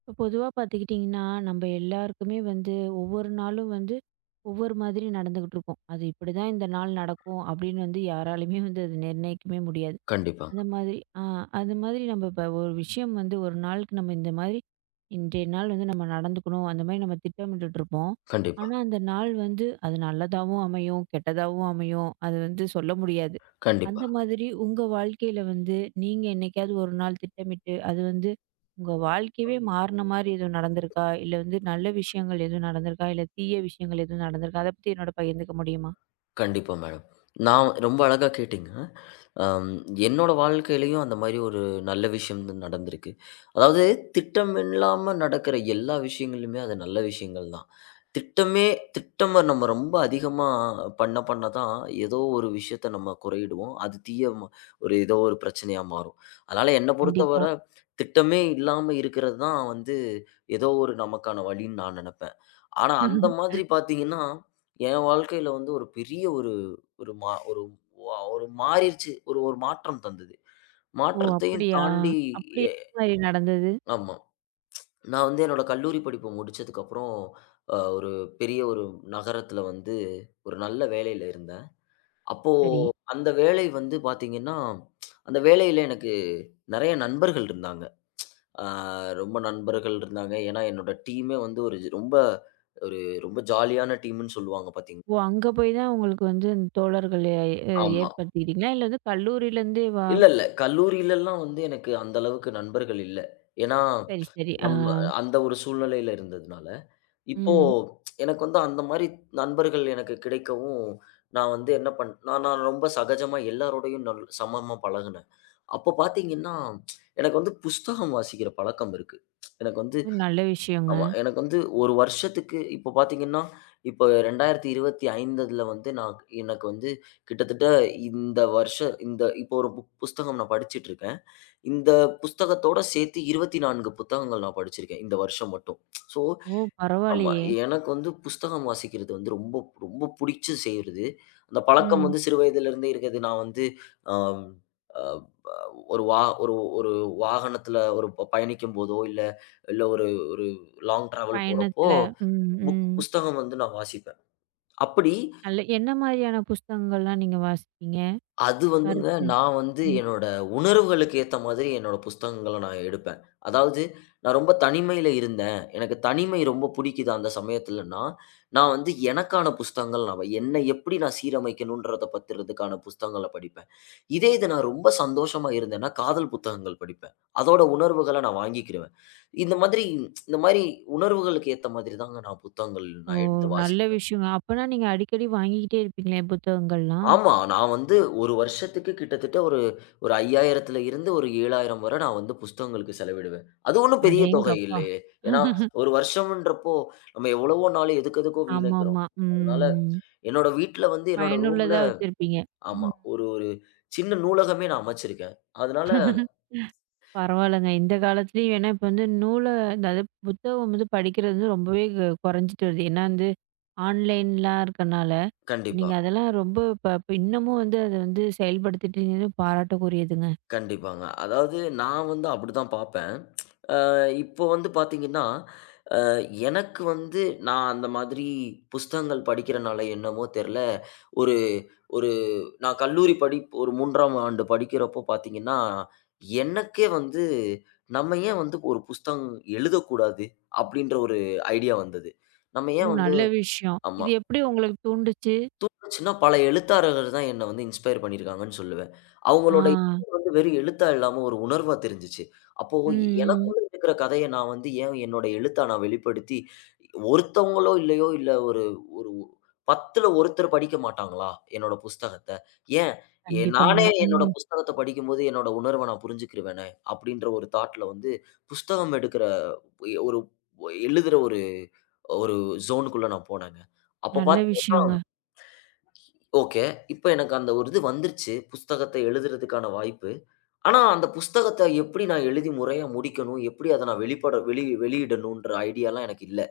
இப்போ பொதுவாக பார்த்துக்கிட்டிங்கன்னா நம்ம எல்லாருக்குமே வந்து ஒவ்வொரு நாளும் வந்து ஒவ்வொரு மாதிரி நடந்துக்கிட்டு இருக்கோம். அது இப்படி தான் இந்த நாள் நடக்கும் அப்படின்னு வந்து யாராலையுமே வந்து அது நிர்ணயிக்கவே முடியாது. கண்டிப்பாங்க. அந்த மாதிரி ஆ அது மாதிரி நம்ம இப்ப ஒரு விஷயம் வந்து ஒரு நாளுக்கு நம்ம இந்த மாதிரி இன்றைய நாள் வந்து நம்ம நடந்துக்கணும் அந்த மாதிரி நம்ம திட்டமிட்டுட்டு இருப்போம். கண்டிப்பா, ஆனா அந்த நாள் வந்து அது நல்லதாவும் அமையும், கெட்டதாவும் அமையும். அது வந்து சொல்ல முடியாது. கண்டிப்பா, அந்த மாதிரி உங்க வாழ்க்கையில வந்து நீங்க என்னைக்காவது ஒரு நாள் திட்டமிட்டு அது வந்து உங்க வாழ்க்கையவே மாறின மாதிரி எதுவும் நடந்திருக்கா? இல்ல வந்து நல்ல விஷயங்கள் எதுவும் நடந்திருக்கா? இல்ல தீய விஷயங்கள் எதுவும் நடந்திருக்கா? அத பத்தி என்னோட பகிர்ந்துக்க முடியுமா? கண்டிப்பா மேடம். நான் ரொம்ப அழகா கேட்டீங்க. அம் என்னோட வாழ்க்கையிலயும் அந்த மாரி ஒரு நல்ல விஷயம் வந்து நடந்திருக்கு. அதாவது திட்டமில்லாம நடக்கிற எல்லா விஷயங்களுமே அது நல்ல விஷயங்கள் தான். திட்டமே திட்டம நம்ம ரொம்ப அதிகமா பண்ண பண்ண தான் ஏதோ ஒரு விஷயத்த நம்ம குறையிடுவோம். அது தீய ம ஒரு ஏதோ ஒரு பிரச்சனையா மாறும். அதனால என்ன பொறுத்தவர கண்டிப்பா. திட்டமே இல்லாம இருக்கிறது தான் வந்து ஏதோ ஒரு நமக்கான வழின்னு நான் நெனப்பேன். ஆனா, அந்த மாதிரி பார்த்தீங்கன்னா, என் வாழ்க்கையில வந்து ஒரு பெரிய ஒரு ஒரு மா ஒரு வா ஒரு மாறிருச்சு. ஒரு ஒரு மாற்றம் தந்தது. ஓ! மாற்றத்தையும் அப்படியா? தாண்டி அப்படி எ எந்த மாதிரி நடந்தது? ஆமா. நான் வந்து என்னோட கல்லூரி படிப்பு முடிச்சதுக்கப்புறம், ஒரு பெரிய ஒரு நகரத்தில வந்து ஒரு நல்ல வேலையில இருந்தேன். அப்போ சரி. அந்த வேலை வந்து பார்த்தீங்கன்னா, அந்த வேலையில எனக்கு நெறைய நண்பர்கள் இருந்தாங்க. ஆ ரொம்ப நண்பர்கள் இருந்தாங்க. ஏன்னா, என்னோட டீமே வந்து ஒரு ரொம்ப ஜாலியான டீம்ன்னு சொல்லுவாங்க பார்த்தீங்க ஓ! அங்க போய் தான் உங்களுக்கு வந்து இந்த தோழர்கள் ஆமா. ஏற்படுத்திக்கிட்டீங்களா? இல்ல வந்து கல்லூரியிலேருந்தே? இல்ல, இல்ல. கல்லூரியிலலாம் வந்து எனக்கு அந்த அளவுக்கு நண்பர்கள் இல்ல. ஏன்னா, சரி, சரி. ஆ. நம்ம அந்த ஒரு சூழ்நிலையில இருந்ததுனால, இப்போ ம். எனக்கு வந்து அந்த மாரி நண்பர்கள் எனக்கு கிடைக்கவும், நான் வந்து என்ன பண் நான் நான் ரொம்ப சகஜமா எல்லாரோடையும் சமமா பழகுனேன். அப்ப பார்த்தீங்கன்னா, எனக்கு வந்து புஸ்தகம் வாசிக்கிற பழக்கம் இருக்கு. எனக்கு வந்து ஒரு நல்ல விஷயங்க. ஆமா. எனக்கு வந்து 1 வருஷத்துக்கு இப்போ பார்த்தீங்கன்னா, இப்போ 2025 வந்து நான் எனக்கு வந்து கிட்டத்தட்ட இந்த வருஷம் இந்த இப்போ ஒரு புஸ்தகம் நான் படிச்சுட்டு இருக்கேன். இந்த புஸ்தகத்தோட சேர்த்து 24 புத்தகங்கள் நான் படிச்சிருக்கேன், இந்த வருஷம் மட்டும். ஸோ ஓ! ஆமா. பரவாயில்லையே! எனக்கு வந்து புஸ்தகம் வாசிக்கிறது வந்து ரொம்ப ரொம்ப புடிச்சு செய்றது. அந்த பழக்கம் ம். வந்து சிறு வயதிலிருந்தே இருக்குது. நான் வந்து அம் அ ப ஒரு வா ஒரு ஒரு வாகனத்துல ஒரு பயணிக்கும்போதோ, இல்ல, இல்ல, ஒரு ஒரு லாங் டிராவல் போறப்போ, பயணத்துல. ம், ம். புஸ்தகம் வந்து நான் வாசிப்பேன். அப்படி நல்ல, என்ன மாதிரியான புஸ்தகங்கள்லாம் நீங்க வாசிப்பீங்க? அது வந்துங்க, கருத்து. நான் வந்து ம். என்னோட உணர்வுகளுக்கு ஏத்த மாதிரி என்னோட புஸ்தகங்கள நான் எடுப்பேன். அதாவது நான் ரொம்ப தனிமையில இருந்தேன். எனக்கு தனிமை ரொம்ப புடிக்குது அந்த சமயத்துலன்னா, நான் வந்து எனக்கான புஸ்தகங்கள் நான் என்னை எப்படி நான் சீரமைக்கணுன்றத பத்துறதுக்கான புஸ்தகங்கள படிப்பேன். இது நான் ரொம்ப சந்தோஷமா இருந்தேன்னா, காதல் புத்தகங்கள் படிப்பேன். அதோட உணர்வுகள நான் வாங்கிக்கிருவேன். இந்த மாதிரி இந்த மாதிரி உணர்வுகளுக்கு ஏத்த மாதிரி தாங்க நான் புத்தகங்கள் ஓ! நான் எடுத்து நல்ல வாசிப்பேன். விஷயங்க. அப்பன்னா நீங்க அடிக்கடி வாங்கிக்கிட்டே இருப்பீங்களே புத்தகங்கள்லாம்? ஆமா. நான் வந்து 1 வருஷத்துக்கு கிட்டத்தட்ட ஒரு ஒரு 5,000த்துல இருந்து ஒரு 7,000 வரை நான் வந்து புஸ்தகங்களுக்கு செலவிடுவேன். அது ஒண்ணும் பெரிய தொகை அடேங்கப்பா! இல்லையே! ஏன்னா, 1 வருஷம்ன்றப்போ நம்ம எவ்வளவோ நாள் எதுக்கு எதுக்கோ வீணடிக்கிறோம். ஆமாமா. அதனால ம். என்னோட வீட்ல வந்து என்னோட ரூம்ல பயனுள்ளதா வச்சிருப்பீங்க. ஆமா. ம். ஒரு ஒரு சின்ன நூலகமே நான் அமைச்சிருக்கேன். அதனால பரவாயில்லங்க. இந்த காலத்துலயும் ஏன்னா இப்ப வந்து அதாவது புத்தகம் வந்து படிக்கிறது வந்து ரொம்பவே குறைஞ்சிட்டு வருது. ஏன்னா வந்து ஆன்லைன்லாம் இருக்கனால, இப்ப கண்டிப்பா, நீங்க அதெல்லாம் ரொம்ப இப்ப இப்ப இன்னமும் வந்து அத வந்து செயல்படுத்திட்டீங்கன்னு பாராட்டக்கூடியதுங்க. கண்டிப்பாங்க. அதாவது நான் வந்து அப்படிதான் பார்ப்பேன். இப்போ வந்து பார்த்தீங்கன்னா, அ எனக்கு வந்து நான் அந்த மாதிரி புஸ்தகங்கள் படிக்கிறனால என்னமோ தெர்ல, ஒரு ஒரு நான் கல்லூரி படிப்பு ஒரு 3ஆம் ஆண்டு படிக்கிறப்போ பார்த்தீங்கன்னா, எனக்கே வந்து நம்ம ஏன் வந்து ஒரு புஸ்தகம் எழுதக்கூடாது? அப்டின்ற ஒரு ஐடியா வந்தது. நம்ம ஓ! ஏன் வந்து நல்ல விஷயம். ஆமா. இது எப்படி உங்களுக்கு தூண்டுச்சு? தோணுச்சுன்னா, பல எழுத்தாளர்கள் தான் என்ன வந்து இன்ஸ்பயர் பண்ணியிருக்காங்கன்னு சொல்லுவேன். ஆ. அவங்களோட இது வந்து வெறும் எழுத்தா இல்லாம ஒரு உணர்வா தெரிஞ்சுச்சு. அப்போ ம், ம். எனக்குள்ள இருக்கிற கதைய நான் வந்து ஏன் என்னோட எழுத்தா நான் வெளிப்படுத்தி, ஒருத்தவங்களோ இல்லையோ, இல்ல ஒரு ஒரு 10ல ஒருத்தர் படிக்க மாட்டாங்களா? என்னோட புஸ்தகத்த. ஏன் கண்டிப்பாங்க. நானே என்னோட ம். புஸ்தகத்த படிக்கும்போது என்னோட உணர்வ நான் புரிஞ்சுக்கிருவேனே! அப்பிடின்ற ஒரு தாட்ல வந்து புஸ்தகம் எடுக்கிற ஒரு எழுதுற ஒரு ஒரு ஜோனுக்குள்ள நான் போனேங்க. அப்ப நல்ல பாத்தீங்கன்னா விஷயங்க. ஓகே. இப்ப எனக்கு அந்த ஒரு இது வந்துருச்சு. புஸ்தகத்த எழுதுறதுக்கான வாய்ப்பு. ஆனா, அந்த புஸ்தகத்த எப்படி நான் எழுதி முறையா முடிக்கணும்? எப்படி அத நான் வெளிப்பட வெளி வெளியிடணுன்ற ஐடியாலாம் எனக்கு இல்ல.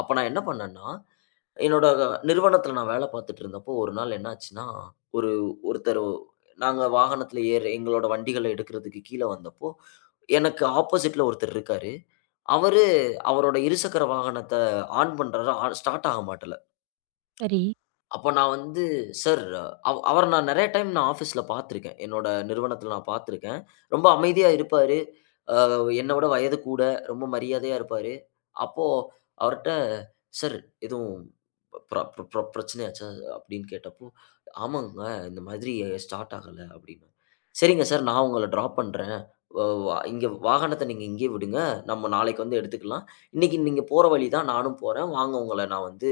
அப்ப நான் என்ன பண்ணேன்னா, என்னோட நிறுவனத்துல நான் வேலை பார்த்துட்டு இருந்தப்போ, ஒரு நாள் என்னாச்சுன்னா, ஒரு ஒருத்தர் நாங்க வாகனத்துல ஏற எங்களோட வண்டிகள எடுக்கிறதுக்கு கீழ வந்தப்போ, எனக்கு ஆப்போசிட்ல ஒருத்தர் இருக்காரு. அவரு அவரோட இருசக்கர வாகனத்த ஆன் பண்றாரு. ஆன் ஸ்டார்ட் ஆக மாட்டல. சரி. அப்ப நான் வந்து, "சார்" அவர நான் நெறைய டைம் நான் ஆஃபீஸ்ல பார்த்துருக்கேன். என்னோட நிறுவனத்தில நான் பார்த்துருக்கேன். ரொம்ப அமைதியா இருப்பாரு. அ என்ன விட வயது கூட, ரொம்ப மரியாதையா இருப்பாரு. அப்போ அவர்ட்ட, "சார் எதுவும் பிர பிர பிர பிரச்சனையாச்சா?" அப்படின்னு கேட்டப்போ, "ஆமாங்க, இந்த மாதிரி ஸ்டார்ட் ஆகல" அப்படின்னு. "சரிங்க சார், நான் உங்கள ட்ராப் பண்றேன். வ வ இங்க வாகனத்த நீங்க இங்கேயே விடுங்க. நம்ம நாளைக்கு வந்து எடுத்துக்கலாம். இன்னைக்கு நீங்க போற வழி தான் நானும் போறேன். வாங்க உங்கள நான் வந்து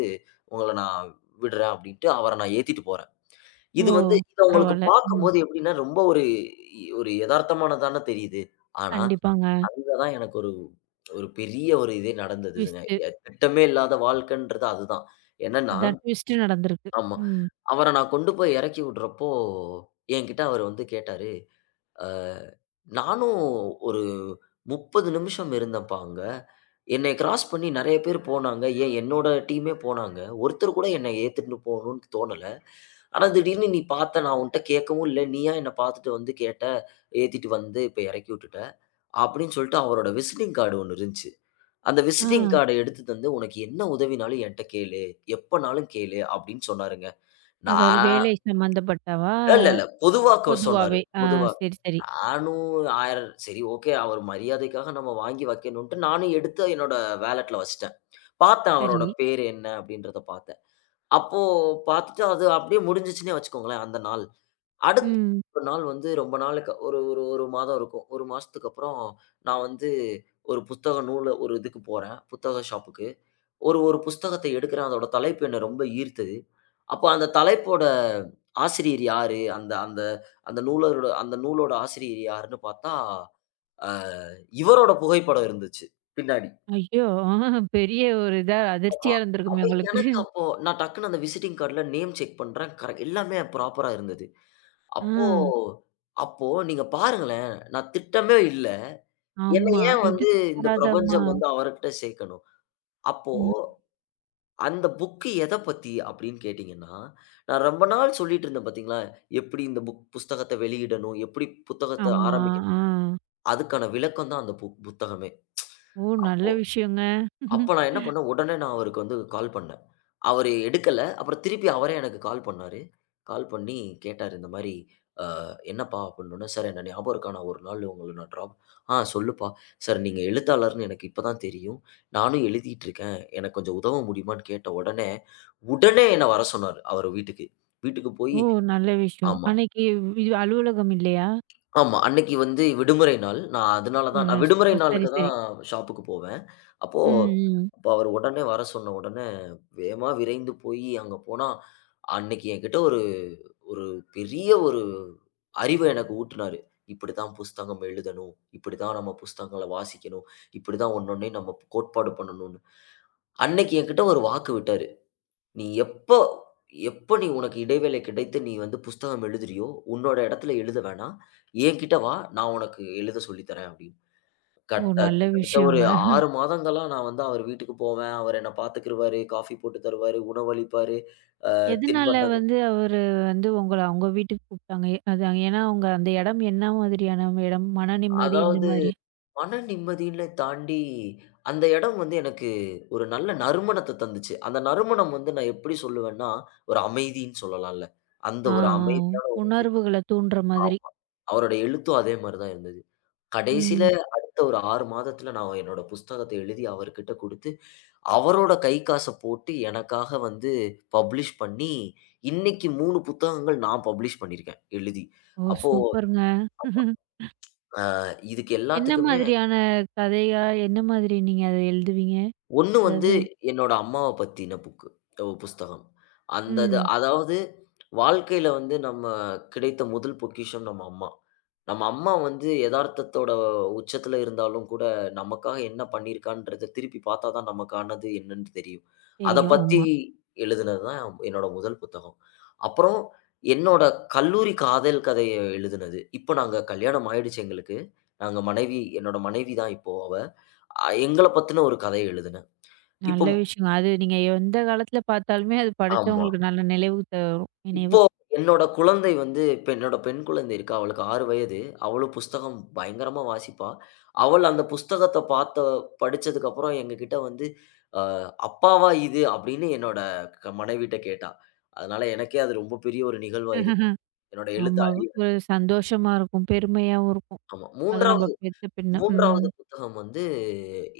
உங்கள நான் விடுறேன் அப்படின்ட்டு அவர நான் ஏத்திட்டு போறேன். ஓ! இது அவங்களுக்கு பரவால்ல. ம். பார்க்கும்போது எப்படின்னா, ரொம்ப ஒரு ஒரு எதார்த்தமானதான தெரியுது. ஆனா, கண்டிப்பாங்க. அங்க தான் எனக்கு ஒரு ஒரு பெரிய ஒரு இதே நடந்ததுங்க. ட்விஸ்ட்டு. திட்டமே இல்லாத வாழ்க்கைன்றது அதுதான். என்னன்னா அதான் ட்விஸ்ட்டு நடந்திருக்கு. ஆமா. ம். அவர நான் கொண்டு போய் இறக்கி விடுறப்போ, என்கிட்ட அவரு வந்து கேட்டாரு, "அ நானும் ஒரு 30 நிமிஷம் இருந்தேன்ப்பா அங்க. என்னைய கிராஸ் பண்ணி நெறைய பேர் போனாங்க. ஏன் என்னோட டீமே போனாங்க. ஒருத்தர் கூட என்னை ஏத்துட்டு போணும்னு தோணல." ஆனா, திடீர்னு நீ பார்த்த நான் உன்ட்ட கேட்கவும் இல்ல. நீயா என்ன பார்த்துட்டு வந்து கேட்ட, ஏத்திட்டு வந்து இப்ப இறக்கி விட்டுட்ட. அப்படின்னு சொல்லிட்டு அவரோட விசிட்டிங் கார்டு ஒண்ணு இருந்துச்சு. அந்த விசிட்டிங் ஆ. கார்ட எடுத்து தந்து, "உனக்கு என்ன உதவினாலும் என்ட்ட கேளு. எப்பனாலும் கேளு" அப்படின்னு சொன்னாருங்க. அதாவது நான் வேலை சம்மந்தப்பட்டவா? இல்ல, இல்ல. பொதுவா சொன்னாரு. பொதுவாவே. ஆ. பொதுவா. சரி, சரி, நானும் 1000 சரி ஓகே. அவர் மரியாதைக்காக நம்ம வாங்கி வைக்கணுன்ட்டு நானும் எடுத்து என்னோட வாலெட்ல வச்சுட்டேன். பார்த்தேன் சரி. அவரோட பேரு என்ன அப்படின்றத பார்த்தேன். அப்போ பார்த்துட்டு அது அப்படியே முடிஞ்சுச்சுன்னே வச்சுக்கோங்களேன் அந்த நாள். அடுத்த ம். ஒரு நாள் வந்து ரொம்ப நாளுக்கு ஒரு ஒரு ஒரு மாதம் இருக்கும். 1 மாசத்துக்கு அப்புறம் நான் வந்து ஒரு புத்தக நூல ஒரு இதுக்கு போறேன். புத்தக ஷாப்புக்கு. ஒரு ஒரு புஸ்தகத்த எடுக்கிறேன். அதோட தலைப்பு என்ன ரொம்ப ஈர்த்தது. அப்போ அந்த தலைப்போட ஆசிரியர் யாரு? அந்த அந்த அந்த நூலரோட அந்த நூலோட ஆசிரியர் யாருன்னு பார்த்தா, அ இவரோட புகைப்படம் இருந்துச்சு பின்னாடி. ஐயோ! பெரிய ஒரு இதா, ஆமா. அதிர்ச்சியா அப்ப இருந்திருக்குமே உங்களுக்கு. எனக்கு அப்போ நான் டக்குனு அந்த விசிட்டிங் கார்டுல நேம் செக் பண்றேன். கரெக்ட் எல்லாமே ப்ராப்பரா இருந்தது. ஆ, அப் அப்போ நீங்க பாருங்களேன், நான் திட்டமே இல்ல. என்ன ஆமா. ஏன் வந்து இந்த எதிர்பாராதமா. பிரபஞ்சம் வந்து அவர்கிட்ட சேர்க்கணும்? அப்போ ம். அந்த புக் எத பத்தி அப்படின்னு கேட்டீங்கன்னா, நான் ரொம்ப நாள் சொல்லிட்டு இருந்தேன் பார்த்தீங்களா, எப்படி இந்த புஸ்தகத்த வெளியிடணும்? எப்படி புத்தகத்த ஆமா. ஆரம்பிக்கணும்? ஆ. அதுக்கான விளக்கம் தான் அந்த புத்தகமே. ஓ! நல்ல அப்போ விஷயங்க. அப்ப நான் என்ன பண்ணேன், உடனே நான் அவருக்கு வந்து கால் பண்ணேன். அவரு எடுக்கல. அப்புறம் திருப்பி அவரே எனக்கு கால் பண்ணாரு. கால் பண்ணி கேட்டாரு இந்த மாரி, "அ என்னப்பா?" அப்படின்னோனே, "சார் என்ன ஞாபகம் இருக்கா? நான் ஒரு நாள் உங்கள நான் ட்ராப்" "ஆ சொல்லுப்பா. சார் நீங்க எழுத்தாளர்ன்னு எனக்கு இப்ப தான் தெரியும். நானும் எழுதிட்டு இருக்கேன். எனக்கு கொஞ்சம் உதவ முடியுமான்னு?" கேட்ட உடனே, உடனே என்ன வர சொன்னாரு அவரு வீட்டுக்கு. வீட்டுக்கு போய் ஓ! நல்ல விஷயம். ஆமா, அன்னைக்கு அலுவலகம் இல்லையா? ஆமா. அன்னைக்கு வந்து விடுமுறை நாள். நான் அதனால ஓ, தான் நான் விடுமுறை ஓ, சரி, நாளுக்கு சரி. தான் ஷாப்புக்கு போவேன். ம், அப்போ ம். அப்ப அவரு உடனே வர சொன்ன உடனே, வேகமா விரைந்து போய் அங்க போனா அன்னைக்கு என்கிட்ட ஒரு ஒரு பெரிய ஒரு அறிவ எனக்கு ஊட்டுனாரு. இப்படித்தான் புஸ்தகம் எழுதணும். இப்படித்தான் நம்ம புஸ்தகங்கள வாசிக்கணும். இப்படித்தான் ஒண்ணொண்ணையும் நம்ம கோட்பாடு பண்ணணும்னு. அன்னைக்கு என்கிட்ட ஒரு வாக்கு விட்டாரு. "நீ எப்ப எப்ப நீ உனக்கு இடைவேளை கிடைத்து நீ வந்து புஸ்தகம் எழுதுறியோ, உன்னோட இடத்துல எழுத வேணாம். என்கிட்ட வா. நான் உனக்கு எழுத சொல்லி தரேன்" அப்படின்னு. ஓ! நல்ல கிட்டத்தட்ட ஒரு விஷயங்க. 6 மாதங்களா நான் வந்து அவர் வீட்டுக்கு போவேன். அவர் என்ன பார்த்துக்கிருவாரு. காஃபி போட்டு தருவாரு. உணவளிப்பாரு. எதனால தின்பண்டங்கள் வந்து அவரு வந்து உங்கள அவங்க வீட்டுக்கு கூப்பிட்டாங்க? அது, ஏன்னா அவங்க அந்த இடம் என்ன மாதிரியான இடம்? மன நிம்மதி இந்த அதாவது மாதிரி? மன நிம்மதியில தாண்டி, அந்த இடம் வந்து எனக்கு ஒரு நல்ல நறுமணத்த தந்துச்சு. அந்த நறுமணம் வந்து நான் எப்படி சொல்லுவேன்னா, ஒரு அமைதின்னு சொல்லலாம்ல. அந்த ஆ, ஒரு ஆமா. ஆ. அமைதியான உணர்வுகள தூண்டுற மாதிரி. அவரோட எழுத்தும் அதே மாரி தான் இருந்தது. கடைசியில ம். அடுத்த ஒரு 6 மாதத்துல நான் என்னோட புஸ்தகத்த எழுதி அவர்கிட்ட குடுத்து, அவரோட கை காச போட்டு எனக்காக வந்து பப்ளிஷ் பண்ணி, இன்னைக்கு 3 புத்தகங்கள் நான் பப்ளிஷ் பண்ணியிருக்கேன், எழுதி. ஓ! அப்போ சூப்பருங்க. இதுக்கு என்ன எல்லாத்துக்குமே மாதிரியான கதையா? என்ன மாதிரி நீங்க அத எழுதுவீங்க? ஒண்ணு வந்து அதாவது என்னோட அம்மாவ பத்தின புஸ்தகம். அந்த இது ம். அதாவது வாழ்க்கையில வந்து நம்ம கிடைத்த முதல் பொக்கிஷம் நம்ம அம்மா. நம்ம அம்மா வந்து எதார்த்தத்தோட உச்சத்துல இருந்தாலும் கூட, நமக்காக என்ன பண்ணியிருக்கான்றத திருப்பி பாத்தா தான் நமக்கானது என்னன்னு தெரியும். அத தெரியும். பத்தி ஆமா. எழுதுனது தான் என்னோட முதல் புத்தகம். அப்புறம் என்னோட கல்லூரி காதல் கதைய எழுதுனது. இப்போ நாங்க கல்யாணம் ஆயிடுச்சு எங்களுக்கு. நாங்க மனைவி என்னோட மனைவி தான் இப்போ அவ. எங்கள பத்தின ஒரு கதை எழுதுனேன். இப்போ நல்ல விஷயங்க. அது நீங்க எந்த காலத்துல பார்த்தாலுமே அது ஆமா. படிச்சவங்களுக்கு நல்ல நினைவு தரும். இப்போ நினைவு. என்னோட குழந்தை வந்து இப்ப என்னோட பெண் குழந்தை இருக்கா. அவளுக்கு 6 வயது. அவளும் புஸ்தகம் பயங்கரமா வாசிப்பா. அவள் அந்த புஸ்தகத்த படிச்சதுக்கு அப்புறம் எங்ககிட்ட வந்து, அ "அப்பாவா இது?" அப்படின்னு என்னோட மனைவிட்ட கேட்டா. அதனால எனக்கே அது ரொம்ப பெரிய ஒரு நிகழ்வா இருந்தது. என்னோட எழுத்து ஆமா. அழியறது. ஒரு சந்தோஷமா இருக்கும். பெருமையாவும் இருக்கும். ஆமா. அதுவும் நம்ம பெத்த பின்ன. ம். 3வது புத்தகம் வந்து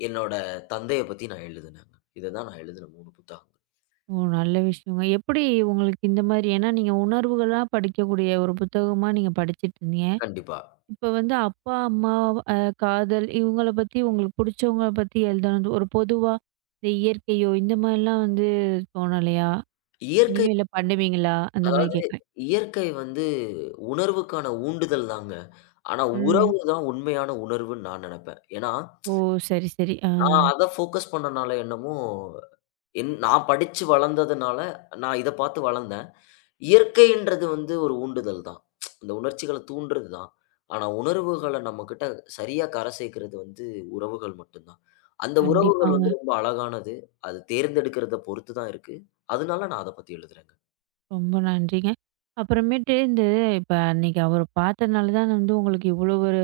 என்னோட தந்தைய பத்தி நான் எழுதுனேங்க. இத தான் நான் எழுதுன 3 புத்தகங்கள். ஓ! நல்ல விஷயங்க. எப்படி உங்களுக்கு இந்த மாரி, ஏன்னா நீங்க உணர்வுகளா படிக்கக்கூடிய ஒரு புத்தகமா நீங்க படிச்சுட்டு இருந்தீங்க. கண்டிப்பா. இப்ப வந்து அப்பா, அம்மா, அ காதல், இவங்கள பத்தி உங்களுக்கு புடிச்சவங்கள பத்தி எழுதனது ஒரு பொதுவா, இந்த இயற்கையோ இந்த மாரிலாம் வந்து தோணலையா? இயற்கை இனிமேல பண்ணுவீங்களா? அந்த மாரி அதாவது கேட்குறேன். இயற்கை வந்து உணர்வுக்கான ஊண்டுதல் தாங்க. ஆனா ம். உறவு தான் உண்மையான உணர்வுன்னு நான் நெனப்பேன். ஏன்னா, ஓ! சரி, சரி. ஆ. நான் அத ஃபோக்கஸ் பண்ணனால என்னமோ, நான் படிச்சு வளர்ந்ததுனால, நான் இத பார்த்து வளர்ந்தேன். இயற்கைன்றது வந்து ஒரு ஊண்டுதல் தான். அந்த உணர்ச்சிகள தூண்டுறது தான். ஆனா உணர்வுகள நம்மகிட்ட சரியா கரை சேர்க்கிறது வந்து உறவுகள் மட்டும் தான். அந்த உறவு கண்டிப்பாங்க. ரொம்ப அழகானது. அது தேர்ந்தெடுக்கிறத பொறுத்து தான் இருக்கு. அதனால நான் அத பத்தி எழுதுறேங்க. ரொம்ப நன்றிங்க. அப்புறமேட்டு இந்த இப்ப அன்னைக்கு அவர பார்த்தனால தான் வந்து உங்களுக்கு இவ்வளோ ஒரு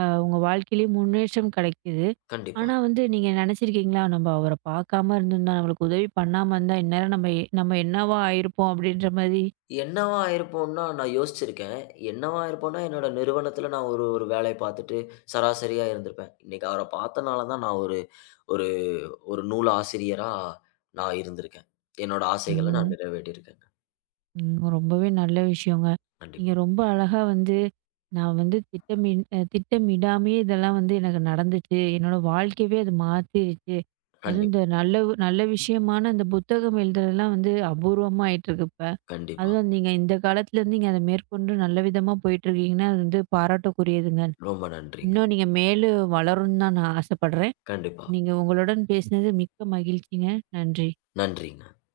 உங்க வாழ்க்கையிலயே முன்னேற்றம் கிடைக்குது. கண்டிப்பா. ஆனா வந்து நீங்க நெனச்சிருக்கீங்களா? "நம்ப அவர பார்க்காம இருந்திருந்தா, நம்மளுக்கு உதவி பண்ணாம இருந்தா, இந்நேரம் நம்ம என்னவா ஆயிருப்போம்?" அப்படின்ற மாரி? என்னவா இருப்போம்ன்னா, நான் யோசிச்சிருக்கேன். என்னவா இருப்போம்ன்னா, என்னோட நிறுவனத்தில நான் ஒரு ஒரு வேலைய பார்த்துட்டு சராசரியா இருந்திருப்பேன். இன்னைக்கு அவர பார்த்தனால தான் நான் ஒரு ஒரு ஒரு நூல் ஆசிரியரா நான் இருந்திருக்கேன். என்னோட ஆசைகள நான் ம். நிறைவேற்றியிருக்கேங்க. ம். ரொம்பவே நல்ல விஷயங்க. நீங்க கண்டிப்பா, ரொம்ப அழகா வந்து, நான் வந்து திட்டமின் அ திட்டமிடாமயே இதெல்லாம் வந்து எனக்கு நடந்துச்சு. என்னோட வாழ்க்கையவே அது மாத்திருச்சு. அதுவும் கண்டிப் இந்த நல்ல, நல்ல விஷயமான இந்த புத்தகம் எழுதுறதெல்லாம் வந்து அபூர்வமா ஆயிட்டுருக்கு இப்ப. கண்டிப்பா. அதுவும் நீங்க இந்த காலத்துலேருந்து நீங்க அத மேற்கொண்டு நல்ல விதமா போயிட்டுருக்கீங்கன்னா, அது வந்து பாராட்டக்கூடியதுங்க. ரொம்ப நன்றிங்க. இன்னும் நீங்க மேலும் வளரும்னு தான் நான் ஆசைப்படுறேன். கண்டிப்பா. நீங்க உங்களுடன் பேசினது மிக்க மகிழ்ச்சிங்க. நன்றி. நன்றிங்க.